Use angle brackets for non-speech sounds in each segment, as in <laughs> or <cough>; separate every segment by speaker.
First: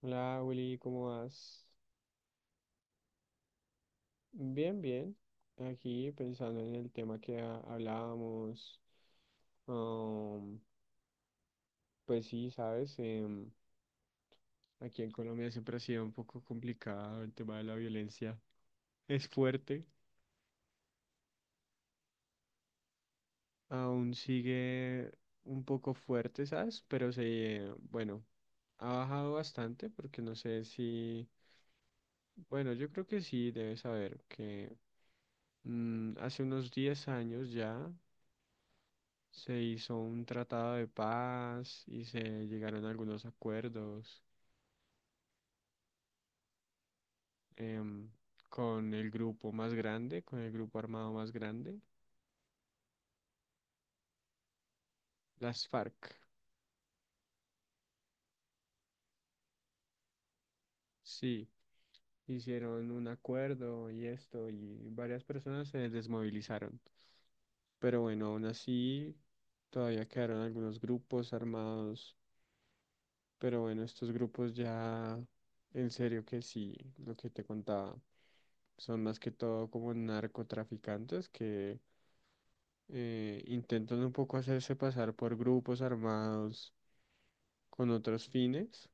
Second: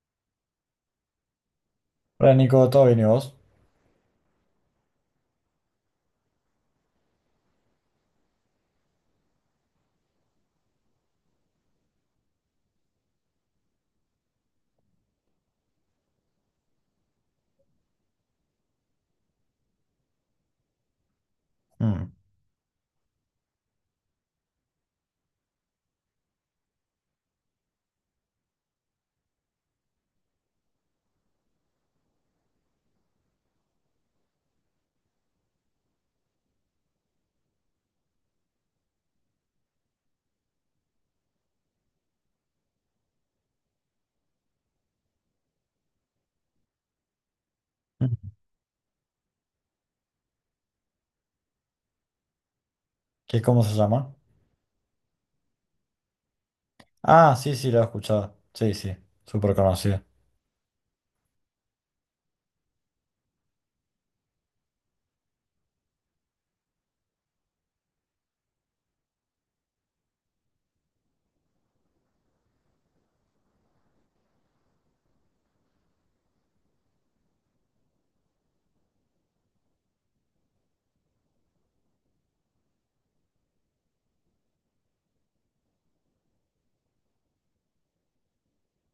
Speaker 1: Hola Willy, ¿cómo vas?
Speaker 2: Hola Nico, ¿todo bien y vos?
Speaker 1: Bien, bien. Aquí pensando en el tema que hablábamos. um, pues sí, sabes, aquí en Colombia siempre ha sido un poco complicado el tema de la violencia. Es fuerte,
Speaker 2: Mm.
Speaker 1: aún sigue un poco fuerte, ¿sabes? Pero se, bueno, ha bajado bastante porque no sé si, bueno, yo creo que sí, debes saber que hace unos 10 años ya. Se hizo un tratado de paz y se llegaron a algunos acuerdos em, con el grupo más grande, con el grupo armado más grande,
Speaker 2: ¿Qué, cómo se llama?
Speaker 1: las FARC.
Speaker 2: Ah, sí, sí, lo he escuchado. Sí, sí, súper conocido.
Speaker 1: Sí, hicieron un acuerdo y esto, y varias personas se desmovilizaron. Pero bueno, aún así todavía quedaron algunos grupos armados. Pero bueno, estos grupos ya, en serio que sí, lo que te contaba, son más que todo como narcotraficantes que intentan un poco hacerse pasar por grupos armados con otros fines,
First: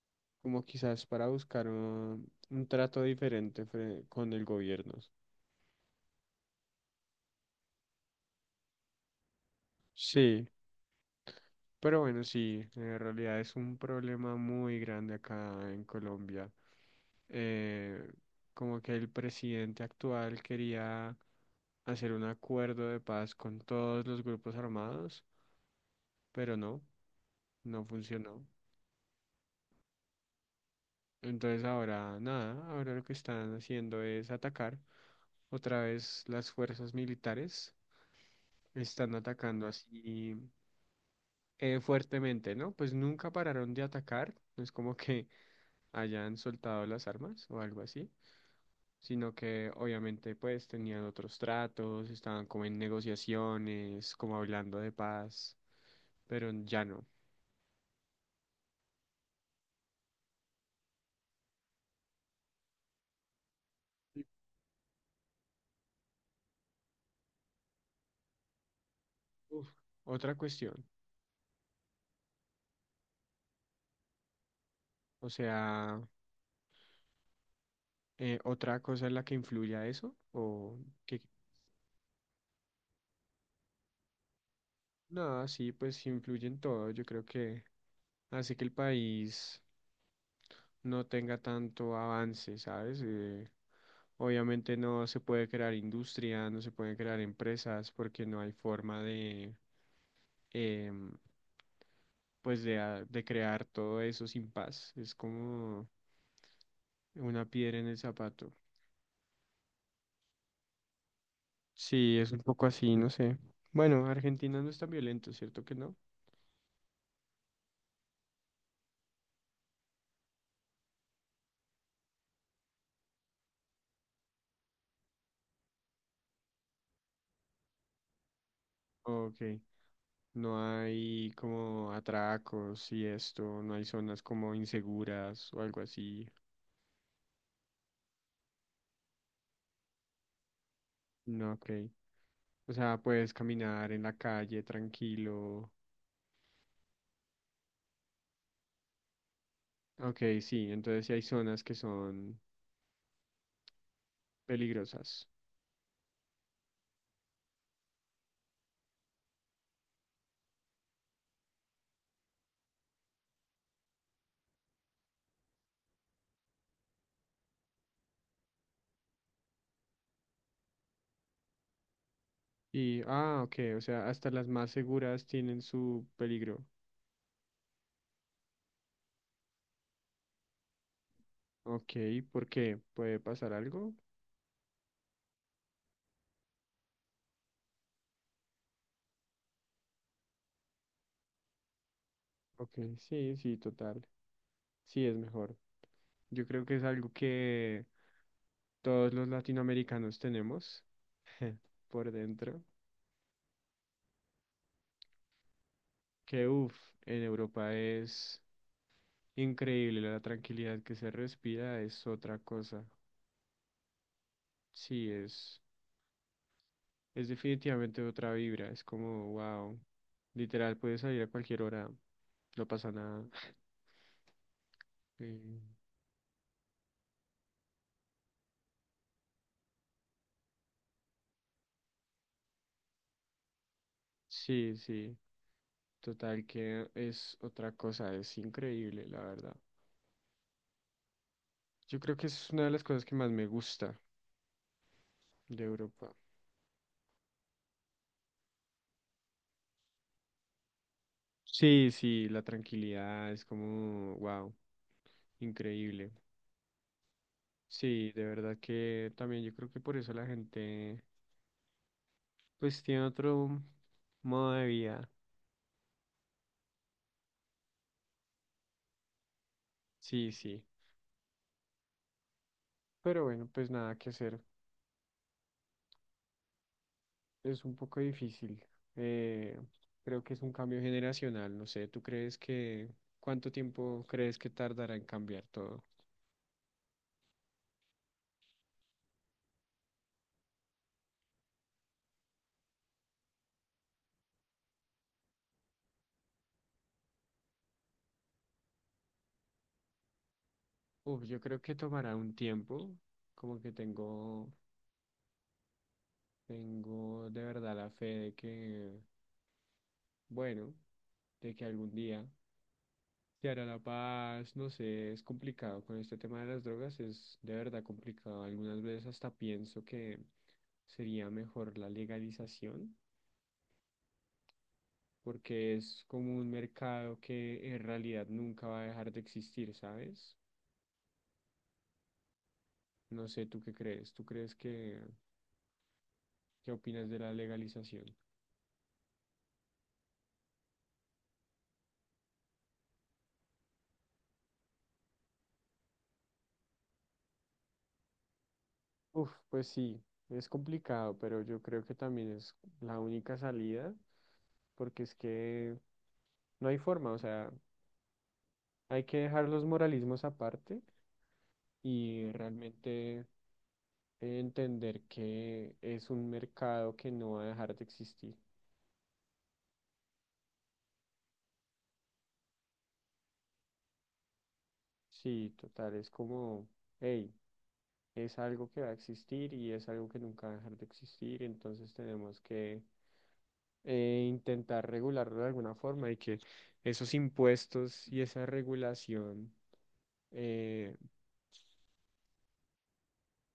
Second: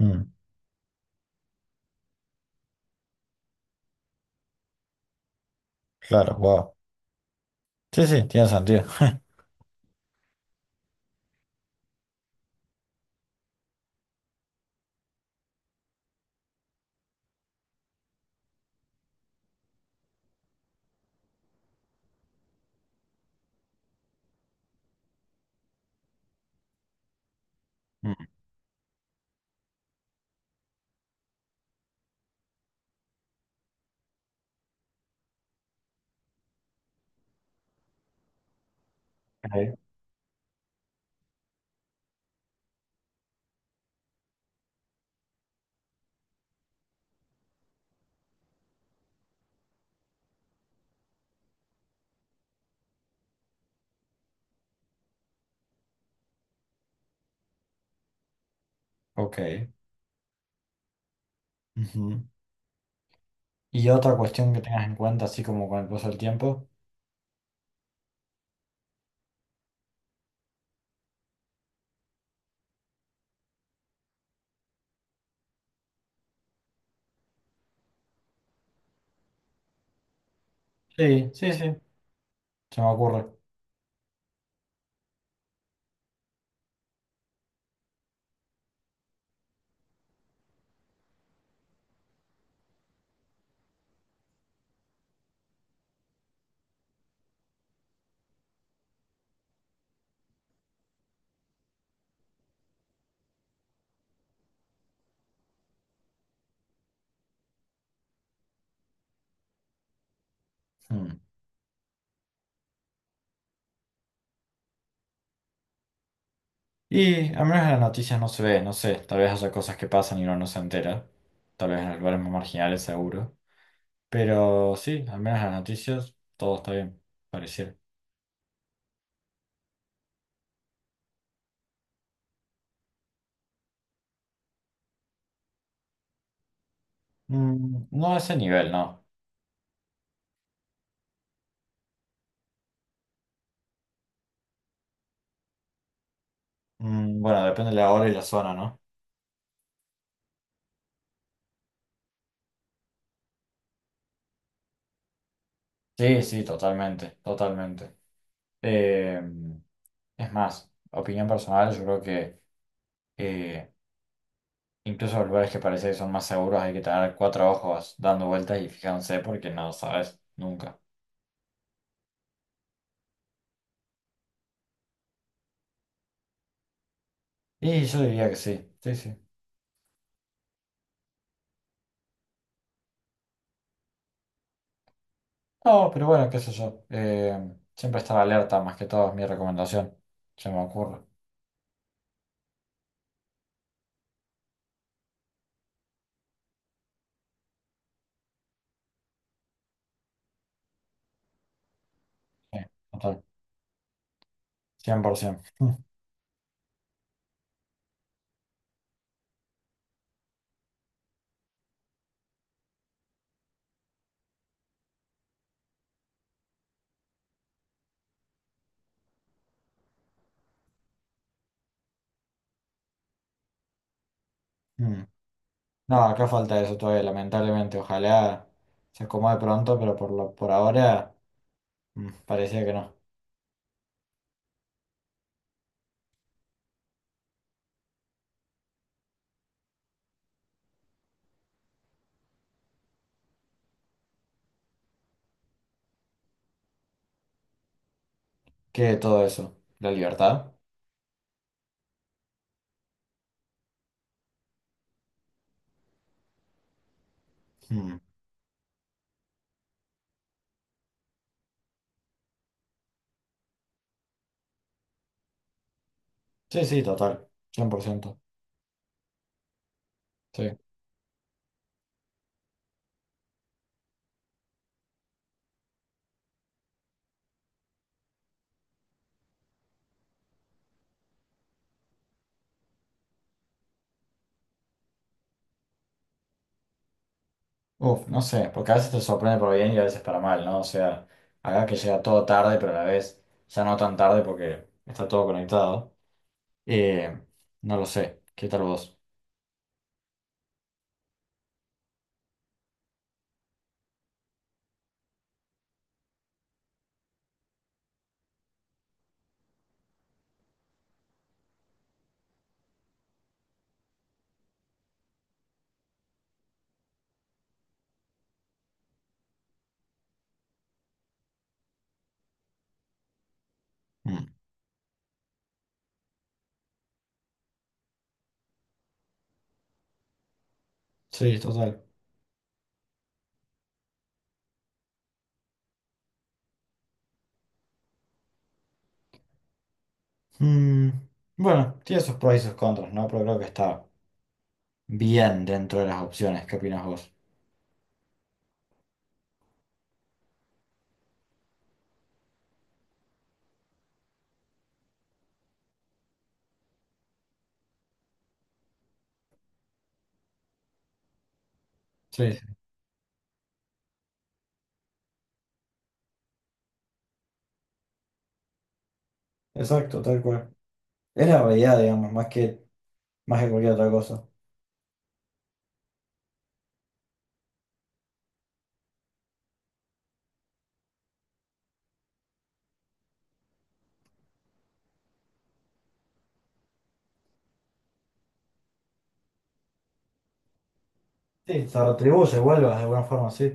Speaker 2: Mm.
Speaker 1: como quizás para buscar un trato diferente con el gobierno.
Speaker 2: Claro, wow. Sí, sí, tiene sentido.
Speaker 1: Sí, pero bueno, sí, en realidad es un problema muy grande acá en Colombia. Eh, Como que el presidente actual quería hacer un acuerdo de paz con todos los grupos armados, pero no, no
Speaker 2: Mm.
Speaker 1: funcionó. Entonces ahora nada, ahora lo que están haciendo es atacar. Otra vez las fuerzas militares están atacando
Speaker 2: Ok,
Speaker 1: así fuertemente, ¿no? Pues nunca pararon de atacar, no es como que <laughs> hayan soltado las armas o algo así, sino que obviamente pues tenían otros tratos, estaban como en negociaciones, como hablando de paz, pero ya no.
Speaker 2: ok. Ujú. ¿Y otra
Speaker 1: Y,
Speaker 2: cuestión que tengas en cuenta, así como con el paso del tiempo?
Speaker 1: uf, otra cuestión, o sea... ¿Otra cosa es la que influye a eso? ¿O que...
Speaker 2: Sí, sí, sí, se me ocurre.
Speaker 1: Nada, sí, pues influye en todo. Yo creo que hace que el país no tenga tanto avance, ¿sabes? Obviamente no se puede crear industria, no se pueden crear empresas porque no hay forma de, em, pues de, de crear todo eso sin paz. Es como una piedra en el zapato.
Speaker 2: Mm.
Speaker 1: Sí, es un poco así, no sé. Bueno, Argentina no es tan violento, ¿cierto que no?
Speaker 2: Y al menos en las noticias no se ve, no sé, tal vez haya cosas que pasan y uno no se entera. Tal vez en los lugares más marginales, seguro. Pero sí, al menos en las noticias todo está bien, pareciera.
Speaker 1: Ok. No hay como atracos y esto, no hay zonas como inseguras o algo así.
Speaker 2: Mm, no a ese nivel, no.
Speaker 1: No, ok. O sea, puedes caminar en la calle tranquilo.
Speaker 2: Mm, bueno, depende de la hora y la zona, ¿no?
Speaker 1: Ok, sí, entonces sí hay zonas que son peligrosas.
Speaker 2: Sí, sí, totalmente, totalmente. Eh, es más, opinión personal, yo creo que eh, incluso los lugares que parece que son más seguros hay que tener cuatro ojos dando vueltas y fijándose porque no sabes nunca.
Speaker 1: Y, ah, ok, o sea, hasta las más seguras tienen su peligro.
Speaker 2: Y yo diría que sí, sí, sí.
Speaker 1: Ok, ¿por qué? ¿Puede pasar algo?
Speaker 2: No, pero bueno, qué sé yo. Siempre estar alerta, más que todo es mi recomendación. Se me ocurre.
Speaker 1: Ok, sí, sí, total. Sí, es mejor. Yo creo que es algo que todos los latinoamericanos tenemos <laughs> por
Speaker 2: Sí,
Speaker 1: dentro.
Speaker 2: total, 100%.
Speaker 1: Que uff, en Europa es increíble la tranquilidad que se respira, es otra cosa. Sí, es, es definitivamente otra vibra. Es como, wow, literal, puedes salir a cualquier hora, no pasa nada. <laughs>
Speaker 2: <laughs>
Speaker 1: Eh,
Speaker 2: No, acá falta eso todavía, lamentablemente. Ojalá se acomode pronto, por ahora mm, parecía que no.
Speaker 1: Sí, sí, total que es otra cosa, es increíble, la verdad. Yo creo que es una de las cosas que más me gusta de Europa.
Speaker 2: ¿Qué todo eso? ¿La libertad?
Speaker 1: Sí, sí, la tranquilidad es como, wow, increíble.
Speaker 2: Mm.
Speaker 1: Sí, de verdad que también yo creo que por eso la gente pues tiene otro modo de vida.
Speaker 2: Sí, sí, total. Cien por ciento.
Speaker 1: Sí,
Speaker 2: Sí.
Speaker 1: sí. Pero bueno, pues nada que hacer. Es un poco difícil. Eh, Creo que es un cambio generacional. No sé, ¿tú crees que cuánto tiempo crees que tardará en cambiar todo?
Speaker 2: Uf, no sé, porque a veces te sorprende para bien y a veces para mal, ¿no? O sea, acá que llega todo tarde, pero a la vez ya no tan tarde porque está todo conectado. Eh, no lo sé. ¿Qué tal vos?
Speaker 1: Uf, yo creo que tomará un tiempo. Como que tengo, Tengo de verdad la fe de que... Bueno, de que algún día se hará la paz, no sé, es complicado. Con este tema de las drogas es de verdad complicado. Algunas veces hasta pienso que sería mejor la legalización,
Speaker 2: Mm.
Speaker 1: porque es como un mercado que en realidad nunca va a dejar de existir, ¿sabes?
Speaker 2: Sí, total.
Speaker 1: No sé, ¿tú qué crees? ¿Tú crees que, qué opinas de la legalización?
Speaker 2: Mm, bueno, tiene sus pros y sus contras, ¿no? Pero creo que está bien dentro de las opciones. ¿Qué opinas vos?
Speaker 1: Uf, pues sí, es complicado, pero yo creo que también es la única salida, porque es que no hay forma, o sea, hay que dejar los moralismos aparte y
Speaker 2: Sí, sí,
Speaker 1: realmente entender que es un mercado que no va a dejar de existir.
Speaker 2: exacto, tal cual. Es la habilidad, digamos, más que cualquier otra cosa.
Speaker 1: Sí, total, es como, hey, es algo que va a existir y es algo que nunca va a dejar de existir, entonces tenemos que intentar regularlo de alguna forma y que esos impuestos y esa regulación, eh,
Speaker 2: Sí, se retribuye, vuelvas de alguna forma, sí.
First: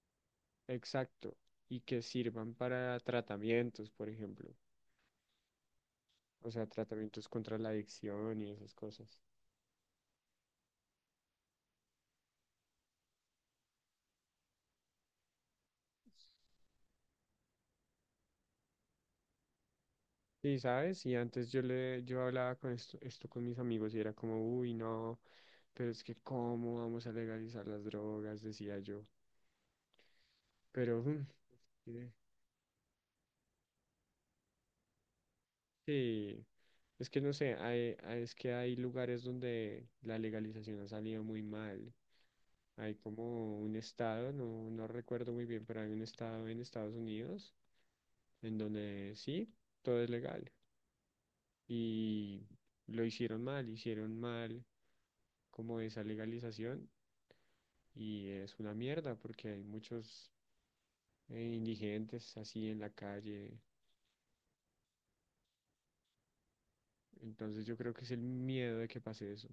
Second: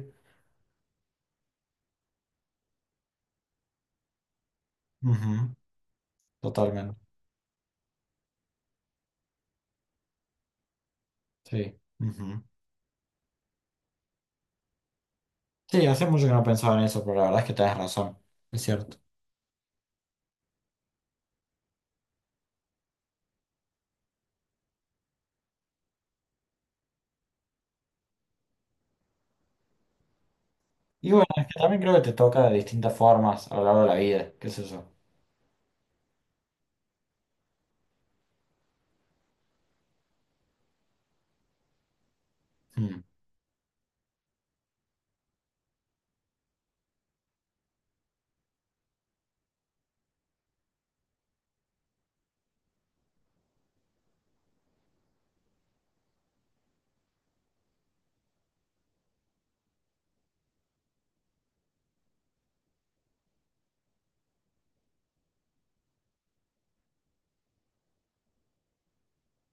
Speaker 1: exacto, y que sirvan para tratamientos, por ejemplo,
Speaker 2: Ujú.
Speaker 1: o sea,
Speaker 2: Totalmente,
Speaker 1: tratamientos contra la adicción y esas cosas.
Speaker 2: sí. Ujú. Sí, hace mucho que no pensaba en eso, pero la verdad es que tenés razón, es cierto.
Speaker 1: Sí, ¿sabes? Y antes yo hablaba con esto con mis amigos y era como, uy, no, pero es que ¿cómo vamos a legalizar las drogas? Decía yo. Pero
Speaker 2: Y bueno, es que también creo que
Speaker 1: eh,
Speaker 2: te toca de distintas formas a lo largo de la vida, qué sé yo.
Speaker 1: sí, es que no sé, es que hay lugares donde la legalización ha salido muy mal. Hay
Speaker 2: Mm.
Speaker 1: como un estado, no, no recuerdo muy bien, pero hay un estado en Estados Unidos en donde sí, todo es legal. Y lo hicieron mal como esa legalización y es una mierda porque hay muchos indigentes así en la calle. Entonces yo creo que es el miedo de que pase eso.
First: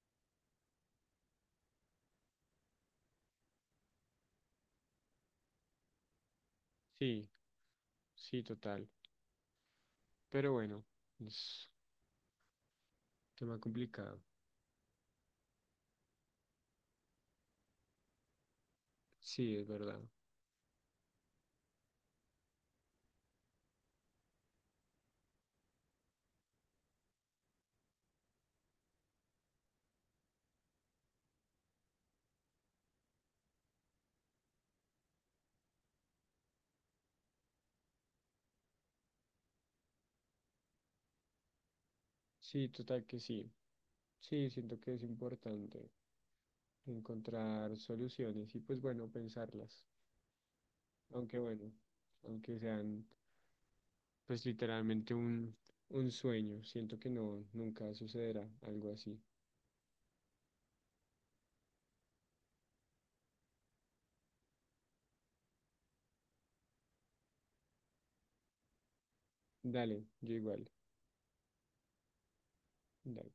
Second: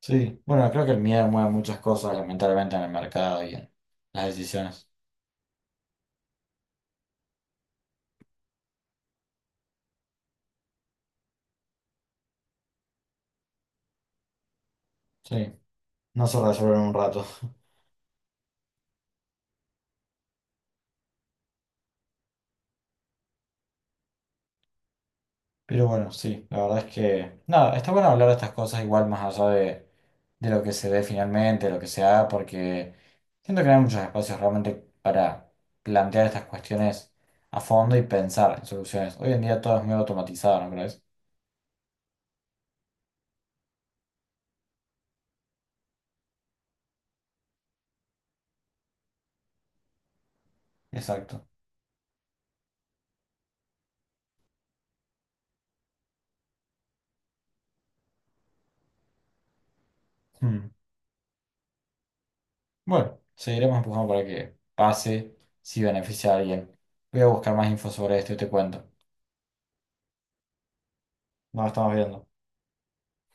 Speaker 2: Sí, bueno, creo que el miedo mueve muchas cosas, lamentablemente, en el mercado y en las decisiones.
Speaker 1: Sí, sí, total. Pero bueno, es un tema complicado.
Speaker 2: Sí, no se resuelve en un rato.
Speaker 1: Sí, es verdad.
Speaker 2: Pero bueno, sí, la verdad es que, nada, está bueno hablar de estas cosas igual de lo que se dé finalmente, lo que se haga, porque siento que no hay muchos espacios realmente para plantear estas cuestiones a fondo y pensar en soluciones. Hoy en día todo es medio automatizado, ¿no crees?
Speaker 1: Sí, total que sí. Sí, siento que es importante encontrar soluciones y pues bueno, pensarlas. Aunque
Speaker 2: Exacto.
Speaker 1: bueno, aunque sean pues literalmente un sueño, siento que no, nunca sucederá algo así.
Speaker 2: Mm. Bueno, seguiremos empujando para que pase, si beneficia a alguien. Voy a buscar más info sobre esto y te cuento.
Speaker 1: Dale, yo igual.
Speaker 2: Nos estamos viendo.
Speaker 1: Dale.